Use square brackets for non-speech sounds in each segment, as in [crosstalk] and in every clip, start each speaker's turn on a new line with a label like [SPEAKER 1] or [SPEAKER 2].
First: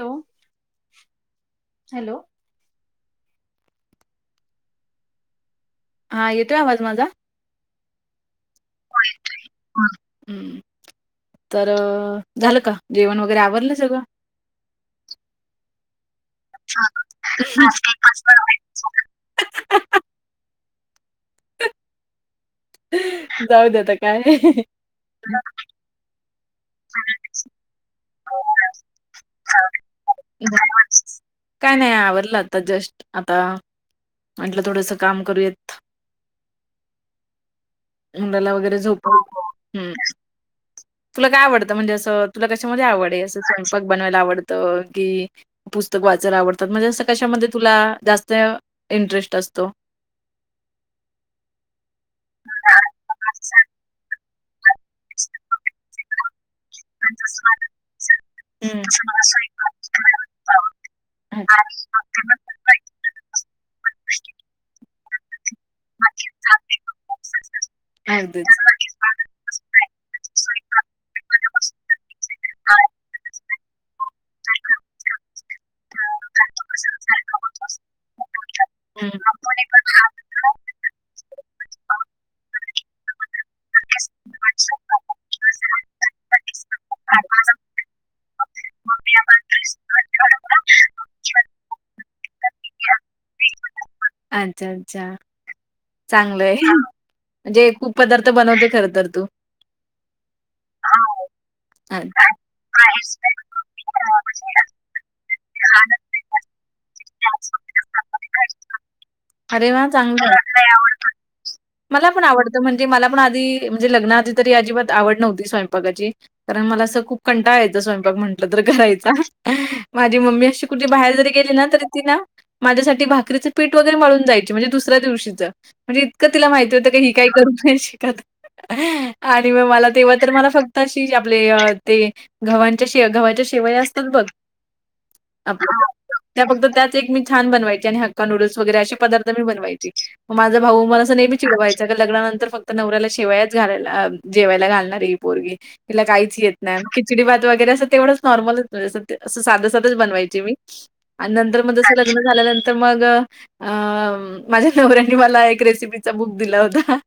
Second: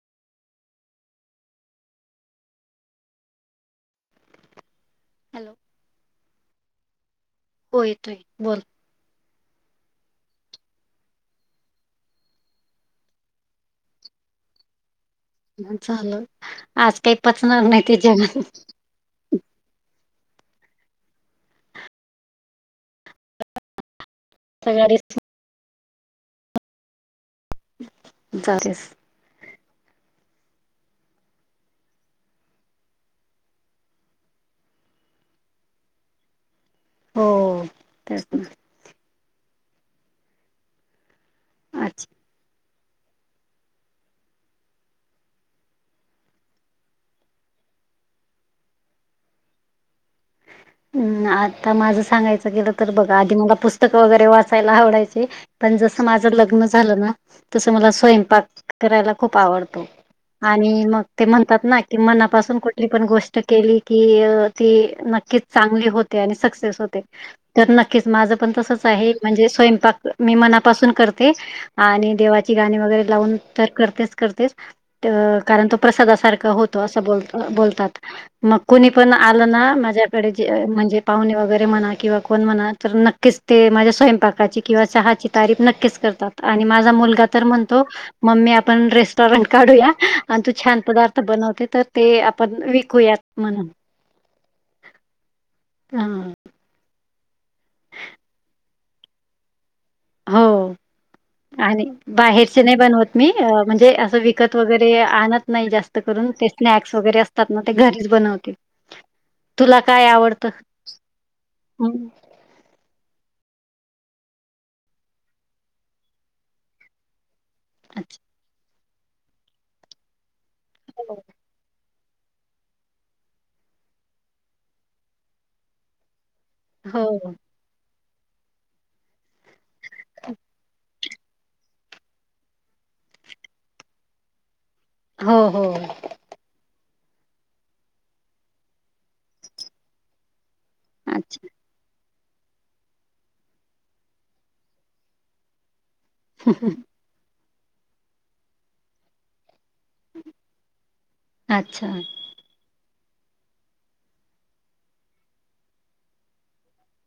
[SPEAKER 1] Hello hello.
[SPEAKER 2] Hello.
[SPEAKER 1] हा येतोय आवाज माझा?
[SPEAKER 2] हो येतोय बोल.
[SPEAKER 1] ह हम्म. तर, झालं का जेवण वगैरे आवरलं सगळं?
[SPEAKER 2] ह चाल. आज काही पचणार नाही ते जेवण
[SPEAKER 1] जाऊ द्या आता काय नाही
[SPEAKER 2] सगळ्यास
[SPEAKER 1] [unintelligible] [unintelligible] काय नई आवरल आता जस्ट आता. म्हटलं थोडंसं काम करूयात.
[SPEAKER 2] हो. तेच ना
[SPEAKER 1] मुलाला वगैरे झोपवतो. हम्म तुला काय आवडतं म्हणजे
[SPEAKER 2] अच्छा
[SPEAKER 1] असं? तुला कशामध्ये आवड आहे? असं स्वयंपाक बनवायला आवडतं कि पुस्तक वाचायला आवडतात, म्हणजे असं कशामध्ये तुला जास्त इंटरेस्ट असतो.
[SPEAKER 2] हम्म आता माझं सांगायचं गेलं तर बघा, आधी मला पुस्तक वगैरे वाच पहिलं आवडायचे, पण जस माझ लग्न झालं ना, तस मला स्वयंपाक
[SPEAKER 1] हम्म
[SPEAKER 2] करायला खूप आवडतो. आणि मग ते म्हणतात ना ती मनापासून कुठली पण गोष्ट केली, की ती नक्कीच चांगली होते आणि सक्सेस होते. तर नक्कीच माझं
[SPEAKER 1] अगदीच
[SPEAKER 2] पण तसच आहे. म्हणजे, स्वयंपाक मी मनापासून करते. आणि देवाची गाणी वगैरे लावून, तर करतेच करतेच कारण तो प्रसादासारखा होतो असं ब बोलतात मग कुणी पण
[SPEAKER 1] हम्म
[SPEAKER 2] आलं ना माझ्या म्हणजे पाहुणे वगैरे म्हणा किंवा कोण म्हणा नक्कीच स्वयंपाकाची किंवा चहाची तारीफ नक्कीच करतात आणि माझा मुलगा तर म्हणतो - मम्मी, आपण रेस्टॉरंट काढूया! आणि तू छान पदार्थ बनवते, तर ते आपण विकूयात. मला -
[SPEAKER 1] अच्छा, अच्छा!
[SPEAKER 2] हं.
[SPEAKER 1] चांगल हे. म्हणजे खूप पदार्थ बनवते. खर तर, तू.
[SPEAKER 2] हो,
[SPEAKER 1] हो.
[SPEAKER 2] आणि
[SPEAKER 1] अच्छा.
[SPEAKER 2] बाहेरचे नाही बनवत मी. म्हणजे असं विकत वगैरे आणत नाही. जास्त करून ते स्नॅक्स वगैरे असतात ना, ते घरीच बनवतेे.
[SPEAKER 1] [inaudible]
[SPEAKER 2] हं.
[SPEAKER 1] म्हणजे मला पण आधी, म्हणजे लग्ना आधी तरी, अजिबात आवड नव्हती स्वयंपाकाची, कारण मला असं खूप - कंटाळा यायचा. स्वयंपाक
[SPEAKER 2] अच्छा.
[SPEAKER 1] म्हंटलं तर करायचा. माझी मम्मी अशी कुठे बाहेर जरी गेली ना, तरी - ती न, माझ्यासाठी भाकरीचं पीठ वगैरे मळून जायची. म्हणजे दुसऱ्या दिवशीच, म्हणजे -
[SPEAKER 2] हो,
[SPEAKER 1] [unintelligible] [inaudible]
[SPEAKER 2] हो, हो.
[SPEAKER 1] त्या फक्त त्याच. एक मी छान बनवायची. आणि हक्का नूडल्स वगैरे असे पदार्थ मी बनवायची. [inaudible]
[SPEAKER 2] अच्छा,
[SPEAKER 1] [unintelligible] [unintelligible] असं साधं- साधच बनवायची मी, आणि नंतर मग
[SPEAKER 2] अच्छा.
[SPEAKER 1] जसं लग्न झाल्यानंतर मग -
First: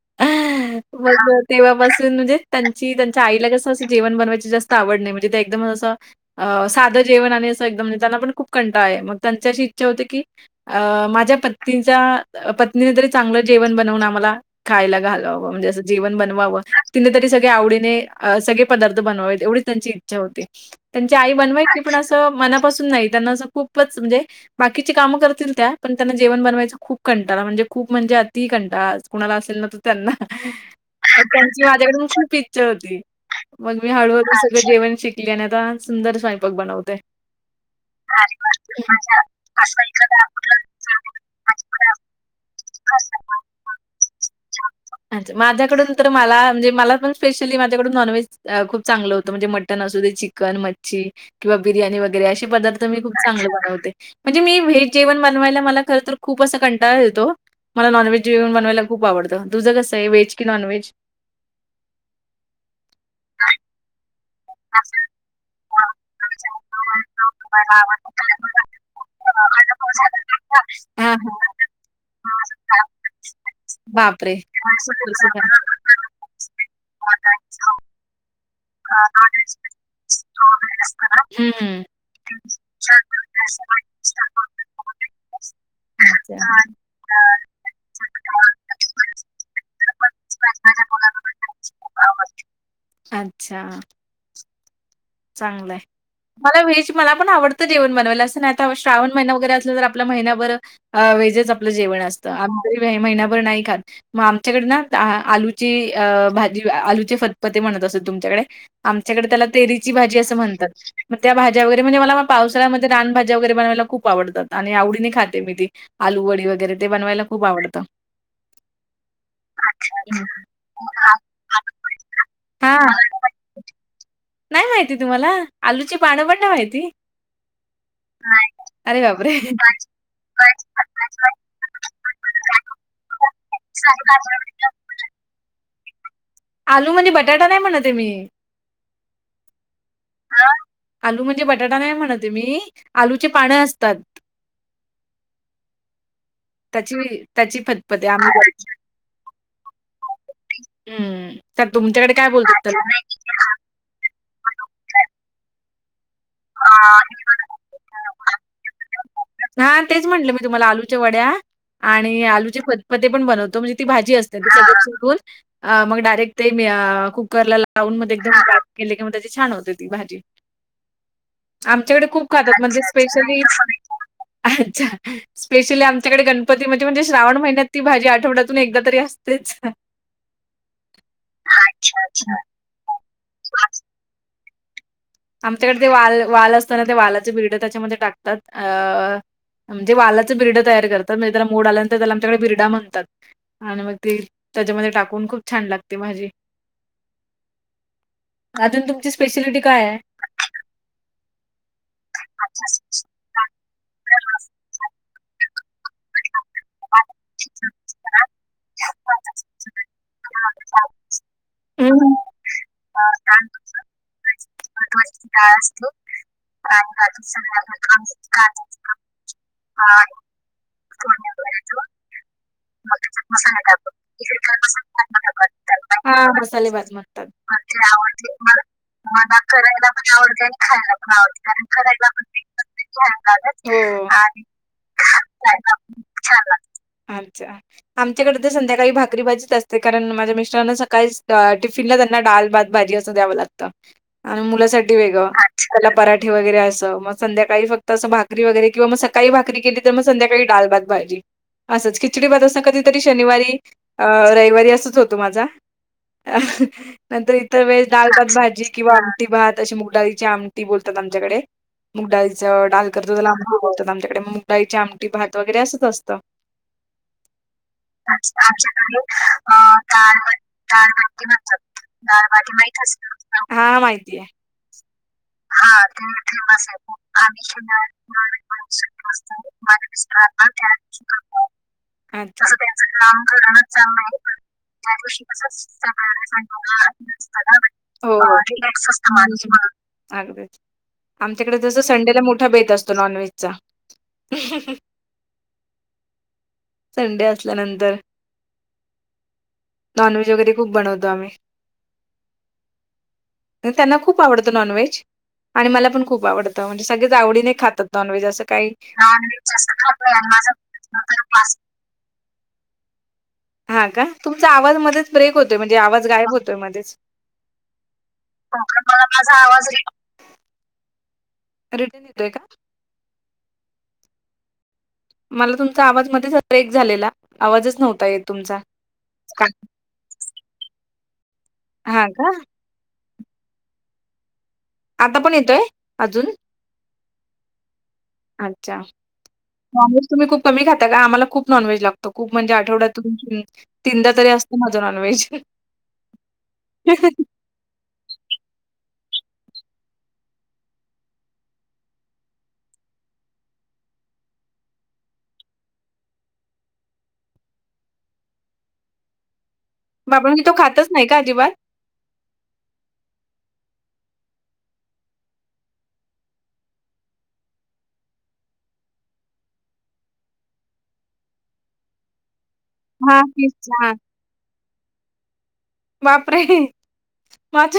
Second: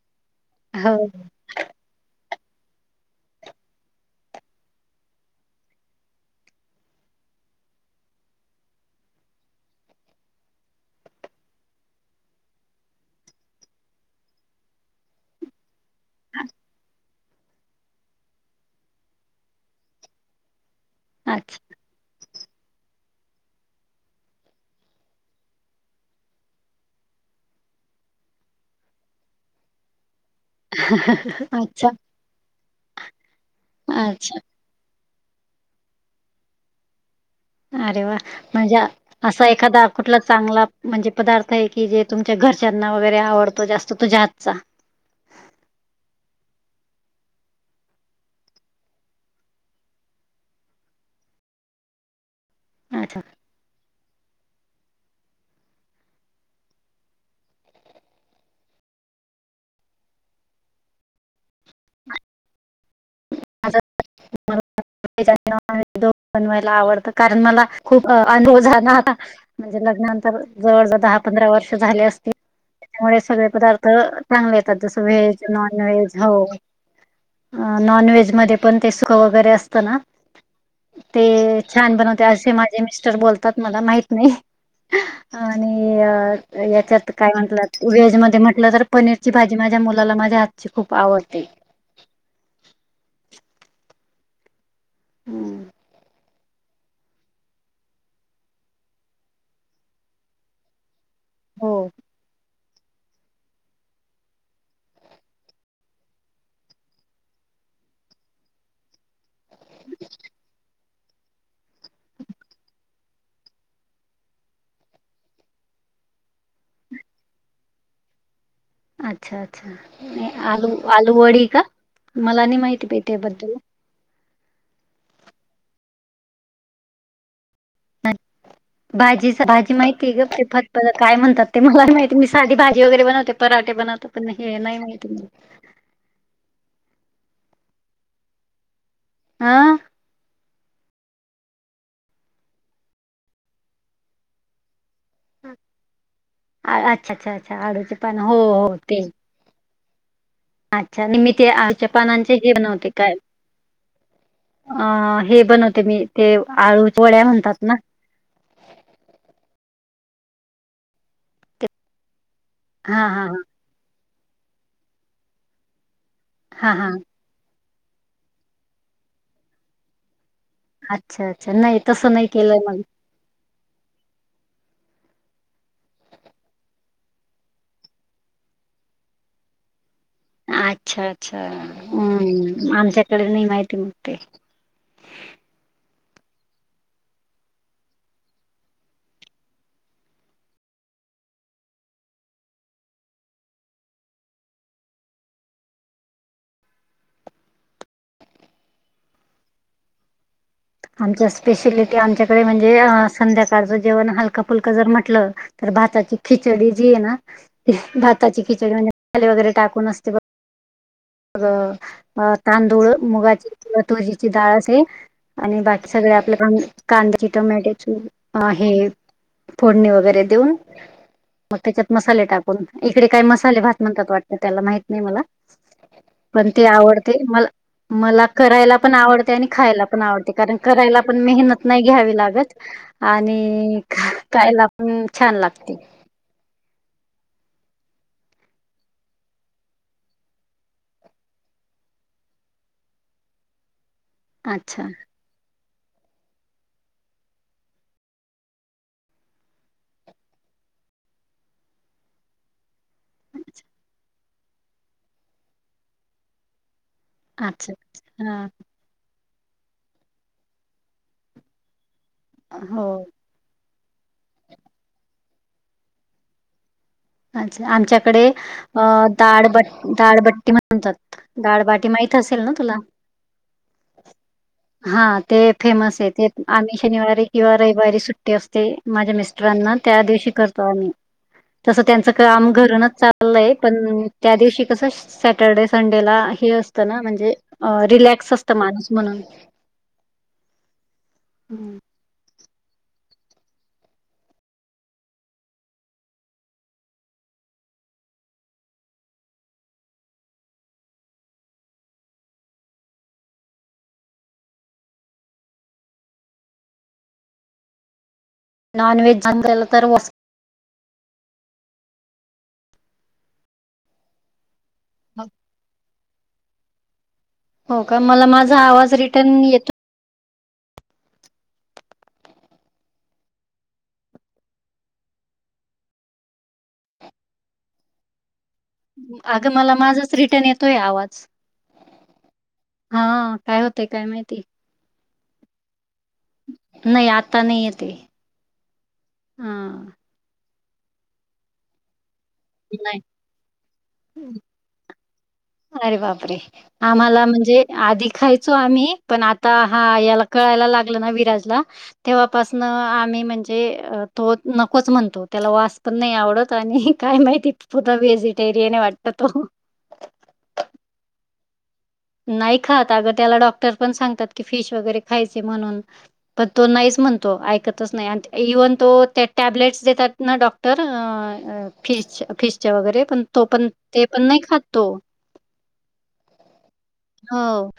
[SPEAKER 2] हो.
[SPEAKER 1] [unintelligible] तेव्हापासून म्हणजे त्यांची, त्यांच्या आईला कसं असं जेवण बनवायची जास्त आवड नाही. म्हणजे तया् एकदमच असं - [unintelligible] [unintelligible] [unintelligible] जेवण बनवावं. तिने तरी सगळे आवडीने सगळे पदार्थ बनवावेत, एवढी त्यांची इच्छा होती. त्यांची आई
[SPEAKER 2] अच्छा.
[SPEAKER 1] बनवायची? पण अस मनापासून नाही. त्यांना अस खूपच, म्हणजे बाकीची कामे करतील त्या, पण - त्यांना जेवण बनवायचं खूप कंटळा, म्हणजे खूप म्हणजे अति कंटळा, कुणाला असेल ना, त-
[SPEAKER 2] अच्छा, अच्छा.
[SPEAKER 1] [inaudible] जेवण शिकली आणि आता सुंदर स्वयंपाक बनवते.
[SPEAKER 2] अरे वा! म्हणजे असं, एखादा कुठला चांगला - म्हणजे पदार्थ आहे की जे तुमच्या घरच्यांना वगैरे
[SPEAKER 1] असावा.
[SPEAKER 2] आवडतो, जास्त तुझ्या हातचा.
[SPEAKER 1] अच्छा, माझ्याकडून तर मला म्हणजे मला पण स्पेशली माझ्याकडून नॉन व्हेज - [unintelligible]
[SPEAKER 2] अच्छा.
[SPEAKER 1] [inaudible] मला नॉनव्हेज जेवण बनवायला खूप आवडंत. तुझ कसं हे? व्हेज की नाॅनव्हेज?
[SPEAKER 2] [unintelligible]
[SPEAKER 1] तुम्हाला आवडतं तर मग
[SPEAKER 2] [unintelligible] म्हणजे लग्नानंतर जवळजवळ
[SPEAKER 1] हां,
[SPEAKER 2] दहा पंधरा वर्ष झाले असतील
[SPEAKER 1] हां.
[SPEAKER 2] त्यामुळे सगळे पदार्थ
[SPEAKER 1] बापरे!
[SPEAKER 2] चांगले येतात जसं व्हेज नॉन व्हेज हो नॉन व्हेज मध्ये पण ते सुखं वगैरे असतं ना ते
[SPEAKER 1] हं.
[SPEAKER 2] छान बनवते असे माझे मिस्टर बोलतात मला माहित नाही आणि याच्यात काय म्हटलं वेहेज मध्ये म्हटलं तर पनीरची भाजी माझ्या मुलाला माझ्या हातची खूप आवड ते
[SPEAKER 1] अच्छा चांगलंय मला व्हेज मला पण आवडतं जेवण बनवायला असं नाही आता श्रावण महिना वगैरे असलं तर आपल्या महिनाभर हा वेज चं आपल
[SPEAKER 2] हो
[SPEAKER 1] जेवण असत आम्ही तरी महिनाभर नाही खात. मं आमच्या कडे ना ता आलूची अ भाजी आलूची फद फद म्हणत असत. तुमच्याकडे, आमच्याकडे त्याला तेरीची भाजी असं म्हणतात. म त्या भाज्या वगैरे म्हणजे मला पावसाळ्यामध्ये रानभाज्या वगैरे बनवायला खूप आवडतात. आणि आवडीने खाते मी ती. आलूवडी वगैरे ते बनवायला खूप आवडतं.
[SPEAKER 2] अच्छा अच्छा
[SPEAKER 1] हं.
[SPEAKER 2] नय आलू आलू वडी का मला नाई माहिती बई त्या बद्दल
[SPEAKER 1] नाय माहिती तुम्हाला आलूची पाणं पण नाय माहिती
[SPEAKER 2] नाय
[SPEAKER 1] नाही. अरे बापरे!
[SPEAKER 2] भाजी भाजी माहितीय ग ते फद फद काय म्हणतात. ते मला माहिती मी साधी भाजी वगैरे बनवते पराठे बनवत पण हे नाय माहिती म
[SPEAKER 1] आलू म्हणजे बटाटा नाय म्हणत ये मी
[SPEAKER 2] आं
[SPEAKER 1] आ आलू म्हणजे बटाटा नाय म्हणत ये मी आलूची पान असतात.
[SPEAKER 2] आ अच्छा
[SPEAKER 1] त्याची
[SPEAKER 2] अच्छा अच्छा
[SPEAKER 1] त्याची
[SPEAKER 2] आडूचे
[SPEAKER 1] फतफते
[SPEAKER 2] पान
[SPEAKER 1] आम्ही
[SPEAKER 2] हो हो
[SPEAKER 1] बोलतो.
[SPEAKER 2] ते अच्छा नी मी
[SPEAKER 1] हम्म.
[SPEAKER 2] ते
[SPEAKER 1] तर
[SPEAKER 2] आळुच्या
[SPEAKER 1] तुमच्याकडे काय
[SPEAKER 2] पानांचे हें
[SPEAKER 1] बोलतात
[SPEAKER 2] बनवते
[SPEAKER 1] त्याला?
[SPEAKER 2] काय? अ हे बनवते मी ते आळू च वड्या म्हणतात ना
[SPEAKER 1] हा तेच म्हंटलं मी तुम्हाला आलूच्या वड्या आणि आलूचे
[SPEAKER 2] हा
[SPEAKER 1] फतफदे पण
[SPEAKER 2] हा
[SPEAKER 1] बनवतो म्हणजे ती भाजी असत आधी सगळं शिकून मग डायरेक्ट ते मी
[SPEAKER 2] हा हा
[SPEAKER 1] आ कुक करला लावून म ते एकदम स्टात केले की मग त्याची छान होते ती भाजी.
[SPEAKER 2] अच्छा अच्छा नाय
[SPEAKER 1] आमच्याकडे
[SPEAKER 2] तसं नाय
[SPEAKER 1] खूप
[SPEAKER 2] केलंय
[SPEAKER 1] खातात म्हणजे
[SPEAKER 2] मग
[SPEAKER 1] स्पेशली अच्छा स्पेशली आमच्याकडे गणपती म्हणजे म्हणजे श्रावण महिन्यात ती भाजी आठवड्यातून एकदा तरी असतेच.
[SPEAKER 2] अच्छा अच्छा हम् आमच्याकडे नाही माहिती मग ते
[SPEAKER 1] आमच्याकडे ते वाल वाल असत ना ते वालाचे बिरड त्याच्यामध्ये टाकतात अ म्हणजे वालाचं बिरड तयार करतात म्हणज त्याला मोड आल्यानंतर त्याला आमच्याकडे बिर्डा म्हणतात. आणि मग ती त्याच्यामध्ये टाकून खूप छान लागते भाजी. अजून तुमची स्पेशिलिटी काय आहे.
[SPEAKER 2] आमच्या स्पेशलिटी आमच्याकडे म्हणजे संध्याकाळचं जेवण हलक फुलकं जर म्हटलं तर भाताची खिचडी जी ये नाी भाताची खिचडी म्हणजे [unintelligible] वगैरे टाकून असते बघ मग
[SPEAKER 1] हम्म.
[SPEAKER 2] अ तांदूळ
[SPEAKER 1] अं, डाळ
[SPEAKER 2] मुगाची किंवा तुवजची
[SPEAKER 1] भाजी,
[SPEAKER 2] डाळ असे
[SPEAKER 1] महत्वाची डाळ
[SPEAKER 2] आणि
[SPEAKER 1] असते
[SPEAKER 2] बाकी सगळे आपल्या पण
[SPEAKER 1] आणि
[SPEAKER 2] कांदया
[SPEAKER 1] भाजी
[SPEAKER 2] ची
[SPEAKER 1] सगळ्या
[SPEAKER 2] टोमॅटो
[SPEAKER 1] घालून
[SPEAKER 2] ची
[SPEAKER 1] कांद्याची
[SPEAKER 2] मं हें
[SPEAKER 1] भा-
[SPEAKER 2] फोडणी
[SPEAKER 1] आणि
[SPEAKER 2] वगैरे देऊन
[SPEAKER 1] फोडणी
[SPEAKER 2] मग
[SPEAKER 1] वगैरे देऊन
[SPEAKER 2] त्याच्यात मसाले टाकून
[SPEAKER 1] मग
[SPEAKER 2] इकडे काय
[SPEAKER 1] त्याच्यात
[SPEAKER 2] मसाले
[SPEAKER 1] मसाला
[SPEAKER 2] भात
[SPEAKER 1] टाकून
[SPEAKER 2] म्हणतात वाटत
[SPEAKER 1] इकडे काय
[SPEAKER 2] त्याला माहित नाय
[SPEAKER 1] मसाला
[SPEAKER 2] मला
[SPEAKER 1] टाकतात हा म्हणतात?
[SPEAKER 2] पण ते
[SPEAKER 1] मसाले भात
[SPEAKER 2] आवडते
[SPEAKER 1] म्हणतात
[SPEAKER 2] म
[SPEAKER 1] पण ते
[SPEAKER 2] मला
[SPEAKER 1] आवडते
[SPEAKER 2] करायला पण आवडते
[SPEAKER 1] मला
[SPEAKER 2] आणि खायला
[SPEAKER 1] करायला
[SPEAKER 2] पण आवडते कारण
[SPEAKER 1] आणि खायला
[SPEAKER 2] करायला पण
[SPEAKER 1] आवडते कारण
[SPEAKER 2] मेहनत नाय
[SPEAKER 1] करायला
[SPEAKER 2] घ्यावी
[SPEAKER 1] पण ते
[SPEAKER 2] लागत.
[SPEAKER 1] नसते घ्यायला
[SPEAKER 2] आणि
[SPEAKER 1] लागत हो आणि
[SPEAKER 2] खायला पण छान लागते.
[SPEAKER 1] आमच्या आमच्याकड तर संध्याकाळी भाकरी भाजीच असते कारण माझ्या मिस्टरांना सकाळी टिफिनला त्यांना डाल भात भाजी अस चं द्यावं लागत आणि
[SPEAKER 2] अच्छा
[SPEAKER 1] मुलासाठी वेगंळ त्याला पराठे वगैरे असं मग संध्याकाळी फक्त असं भाकरी वगैरे किंवा मग सकाळी भाकरी केली तर मग संध्याकाळी दाल भात भाजी. असंच खिचडी भात अस कधीतरी शनिवारी अ रविवारी असच होतो माझा. अ नंतर इतर
[SPEAKER 2] अच्छा
[SPEAKER 1] वेळेस दाल भात
[SPEAKER 2] हा
[SPEAKER 1] भाजी किंवा आमटी भात अशी मुगडाची आमटी बोलतात आमच्याकडे मुगडाळीच
[SPEAKER 2] हो
[SPEAKER 1] डाल करतात त्याला आम बोलतात आमच्याकडे मग मुग डाळी ची आमटी भात वगैरे असंच असतं.
[SPEAKER 2] अच्छा
[SPEAKER 1] आम
[SPEAKER 2] आमच्याकडे अ
[SPEAKER 1] आमच्याकडे अ
[SPEAKER 2] दाळबट
[SPEAKER 1] डाळ ब
[SPEAKER 2] दाळबट्टी
[SPEAKER 1] डाळ
[SPEAKER 2] म्हणतात
[SPEAKER 1] बट्टी म्हणतात
[SPEAKER 2] दाळबाटी माहित असेल ना तुला
[SPEAKER 1] डाळ हा माहितीय.
[SPEAKER 2] हा ते
[SPEAKER 1] हा
[SPEAKER 2] फेमस
[SPEAKER 1] ते
[SPEAKER 2] आहे
[SPEAKER 1] फेमस
[SPEAKER 2] आम्ही
[SPEAKER 1] आहे
[SPEAKER 2] शनिवारी
[SPEAKER 1] पाणी
[SPEAKER 2] किंवा
[SPEAKER 1] किनारत
[SPEAKER 2] रविवारी सुट्टी असते माझ्या मिस्टरांना त्या दिवशी करतो आम्ही
[SPEAKER 1] [unintelligible] [inaudible]
[SPEAKER 2] तसं त्यांचं काम
[SPEAKER 1] स त्यांच
[SPEAKER 2] घरूनच
[SPEAKER 1] काम
[SPEAKER 2] चाललंय
[SPEAKER 1] करण
[SPEAKER 2] पण
[SPEAKER 1] चांगलं आहे
[SPEAKER 2] त्या दिवशी कसं
[SPEAKER 1] त्या ग
[SPEAKER 2] सॅटर्डे
[SPEAKER 1] कस
[SPEAKER 2] संडेला हे असतं ना म्हणजे
[SPEAKER 1] हो
[SPEAKER 2] रिलॅक्स असतं माणूस म्हणून
[SPEAKER 1] हो अगदीचं आमच्याकडे जस संडेला मोठा बेत असतो नॉनव्हेजचा संडे असल्यानंतर नॉन व्हेज वगैरे खूप बनवतो आम्ही. त्यांना खूप आवडतं नॉनव्हेज. आणि मला पण खूप आवडं म्हणजे सगळेच आवडी नाही खात नॉनव्हेज असं.
[SPEAKER 2] नॉन व्हेज झालं
[SPEAKER 1] काॉनज
[SPEAKER 2] तर वॉस
[SPEAKER 1] ख माझ [unintelligible] हा का तुमचा आवाज मध्येच ब्रेक होतोय म्हणजे आवाज गायब होतोय मध्येच
[SPEAKER 2] हो का मला माझा
[SPEAKER 1] हो प
[SPEAKER 2] आवाज
[SPEAKER 1] मला माझा
[SPEAKER 2] रिटर्न
[SPEAKER 1] आवाज
[SPEAKER 2] येतो
[SPEAKER 1] आहे. रिटर्न येतोय का. मला तुमचा आवाज मध्ये ब्रेक झालेला आवाजच नव्हता येत तुमचा.
[SPEAKER 2] अगं मला माझाच रिटर्न येतोय आवाज.
[SPEAKER 1] हा का.
[SPEAKER 2] हा काय होतय काय माहिती.
[SPEAKER 1] आता पण येतोय अजून.
[SPEAKER 2] नाही आता नाही येते.
[SPEAKER 1] अच्छा
[SPEAKER 2] हा
[SPEAKER 1] नॉनव्हेज तुम्ही खूप कमी खाता का आम्हाला खूप नॉनव्हेज लागतो. खूप म्हणजे
[SPEAKER 2] नाही
[SPEAKER 1] आठवड्यातून तीनदा तरी असतं माझं नॉनव्हेज.
[SPEAKER 2] अरे बाप रे आम्हाला म्हणजे. आधी खायचो आम्ही पण आता हा याला कळायला लागल ना विराजला. तेव्हापासन आम्ही म्हणजे तो नकोच म्हणतो त्याला वास पण नाही आवडत आणि काय माहिती पुता व्हेजिटेरियन आहे वाटत तो.
[SPEAKER 1] बापण मी तो खातच नाही का अजिबात.
[SPEAKER 2] नाही खात अग त्याला डॉक्टर पण सांगतात की फिश वगैरे खायचे म्हणून पण तो नाहीच म्हणतो ऐकतच नाही आणि इव्हन तो त्या टॅबलेट्स देतात ना डॉक्टर. फिश फिशच्या वगैरे
[SPEAKER 1] हा
[SPEAKER 2] पण तो पण
[SPEAKER 1] तेच हा
[SPEAKER 2] ते पण नाही खातो.
[SPEAKER 1] बापरे
[SPEAKER 2] हो.
[SPEAKER 1] माझ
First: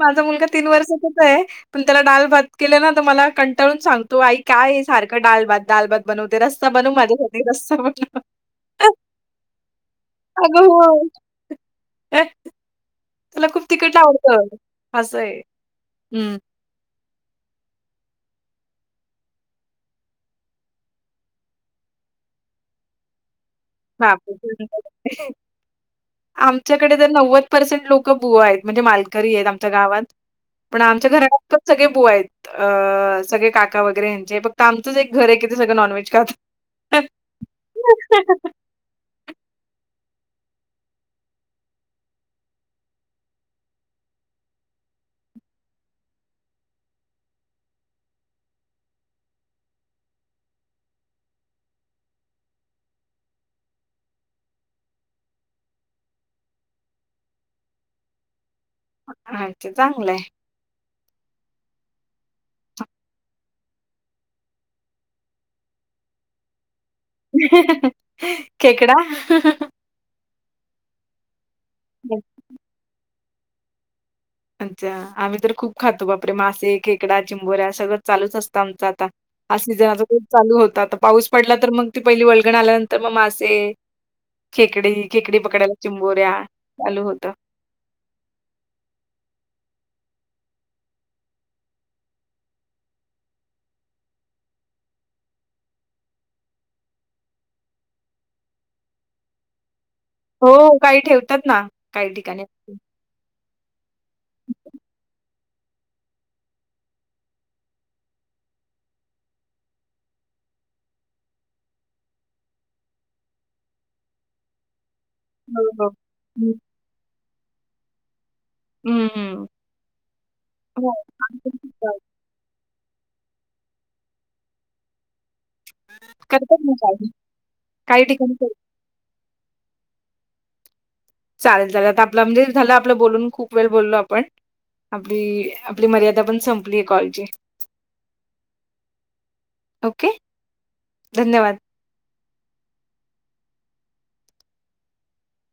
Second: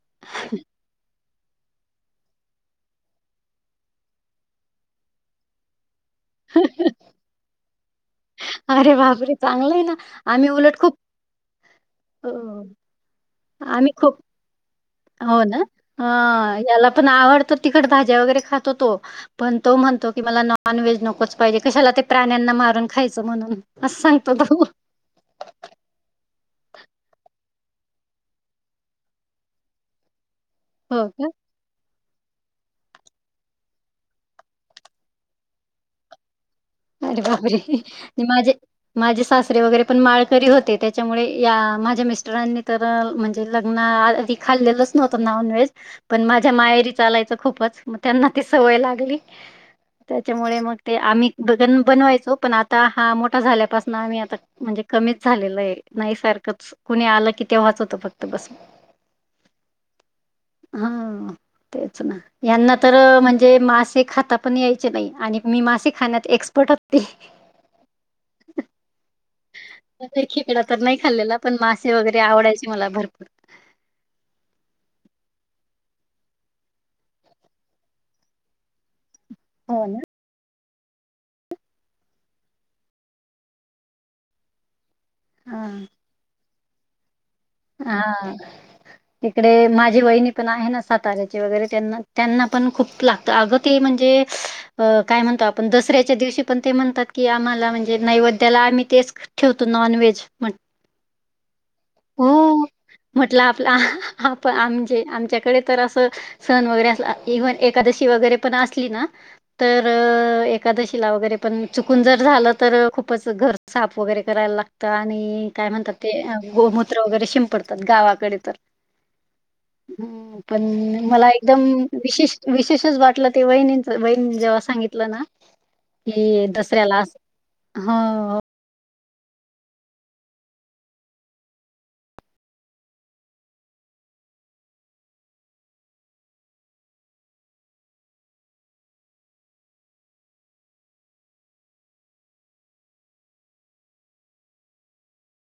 [SPEAKER 1] माझा मुलगा तीन वर्षाचा च आहे. पण त्याला डाल भात केले ना तर मला कंटाळून सांगतो आई काय आहे सारखं डाल भात डाल भात बनव ते रस्ता बनवू माझ्यासाठी रस्ता बनव.
[SPEAKER 2] अरे बापरे चांगलं आहे ना आम्ही
[SPEAKER 1] अगं
[SPEAKER 2] उलट खूप
[SPEAKER 1] हो, त्याला खूप
[SPEAKER 2] आम्ही
[SPEAKER 1] तिकीट
[SPEAKER 2] खूप
[SPEAKER 1] आवडतं. असं आहे.
[SPEAKER 2] हो ना
[SPEAKER 1] हं.
[SPEAKER 2] याला पण आवडतं तिकड भाज्या वगैरे खातो तो पण तो म्हणतो की मला नॉन व्हेज नकोच पाहिजे कशाला ते प्राण्यांना मारून खायचं म्हणून असं
[SPEAKER 1] हप
[SPEAKER 2] सांगतो तो.
[SPEAKER 1] [unintelligible] आमच्याकडे तर नव्वद पर्सेंट लोक बुआ आहेत म्हणजे मालकरी आहेत आमच्या गावात पण
[SPEAKER 2] हो
[SPEAKER 1] आमच्या
[SPEAKER 2] का?
[SPEAKER 1] घरात पण सगळे बुआ आहेत अं सगळे काका वगैरे यांचे फक्त आमचंच एक घर आहे कि ते सगळं नॉनव्हेज खात
[SPEAKER 2] अरे बाबरे माझे. माझे सासरे वगैरे पण माळकरी होते त्याच्यामुळे या माझ्या मिस्टरांनी तर म्हणजे लग्ना खाल्लेलंच नव्हतं नॉनव्हेज. पण माझ्या मायरी चालायचं खूपच मग त्यांना ती सवय लागली. त्याच्यामुळे मग ते आम्ही ब बनवायचो पण आता हा मोठा झाल्यापासून आम्ही आता म्हणजे कमीच झालेलं आहे नाही सारखंच कुणी आलं की तेव्हाच होतं फक्त बस.
[SPEAKER 1] अच्छा चांगलंय.
[SPEAKER 2] हा. तेच ना, यांना तर म्हणजे मासे खाता पण यायचे नाही, आणि मी मासे खाण्यात. एक्सपर्ट होती.
[SPEAKER 1] खेकडा.
[SPEAKER 2] कधी खेकडा तर नाही खाल्लेला पण, मासे वगैरे आवडायचे मला भरपूर.
[SPEAKER 1] अच्छा आम्ही तर खूप खातो बापरे मासे खेकडा चिंबोऱ्या सगळं चालूच असतं आमचं आता. हा
[SPEAKER 2] हो ना
[SPEAKER 1] सीझनचा खूप चालू होता आता पाऊस पडला तर मग ती पहि वळगण आल्यानंतर मग मासे खेकडी खकडी पकडायला
[SPEAKER 2] हा
[SPEAKER 1] चिंबोऱ्या चालू होतं
[SPEAKER 2] हा. तिकडे माझी वहिणी पण आहे ना साताऱ्याची वगैरे त्यांना, त्यांना पण खूप ला. अगं ते म्हणजे अ काय म्हणतो आपण दसऱ्याच्या दिवशी पण ते म्हणतात की, आम्हाला म्हणजे, नैवेद्याला आम्ही तेच ठेव तू नॉनव्हेज. म्हण
[SPEAKER 1] हो, काही ठेवतात ना, काही ठिकाणी.
[SPEAKER 2] हो म्हटलं आपलं आप आमजे आमच्याकडे तर असं. सण वगैरे अस इव्हन एकादशी वगैरे पण असली ना. तर, एकादशीला वगैरे पण चुकून जर झालं तर खूपच घर साफ वगैरे करायला लागत. त आणि
[SPEAKER 1] हो,
[SPEAKER 2] काय
[SPEAKER 1] हो.
[SPEAKER 2] म्हणतात, ते
[SPEAKER 1] हं,
[SPEAKER 2] गोमूत्र वगैरे शिंपडतात गावाकडे तर.
[SPEAKER 1] हं, हं.
[SPEAKER 2] ह पण
[SPEAKER 1] हो.
[SPEAKER 2] मला एकदम भी विशेष, विशेषच वाटलं ते वहिणींच वहिणी जेव्हा सांगितलं ना. कि
[SPEAKER 1] करतात ना काही.
[SPEAKER 2] दसऱ्यालास हो.
[SPEAKER 1] काही ठिकाणी करतात. चालेल चालेल आता आपलं म्हणजे झालं आपलं बोलून खूप वेळ बोललो आपण. आपली, आपली मर्यादा पण संपली आहे कॉलची. ओके धन्यवाद.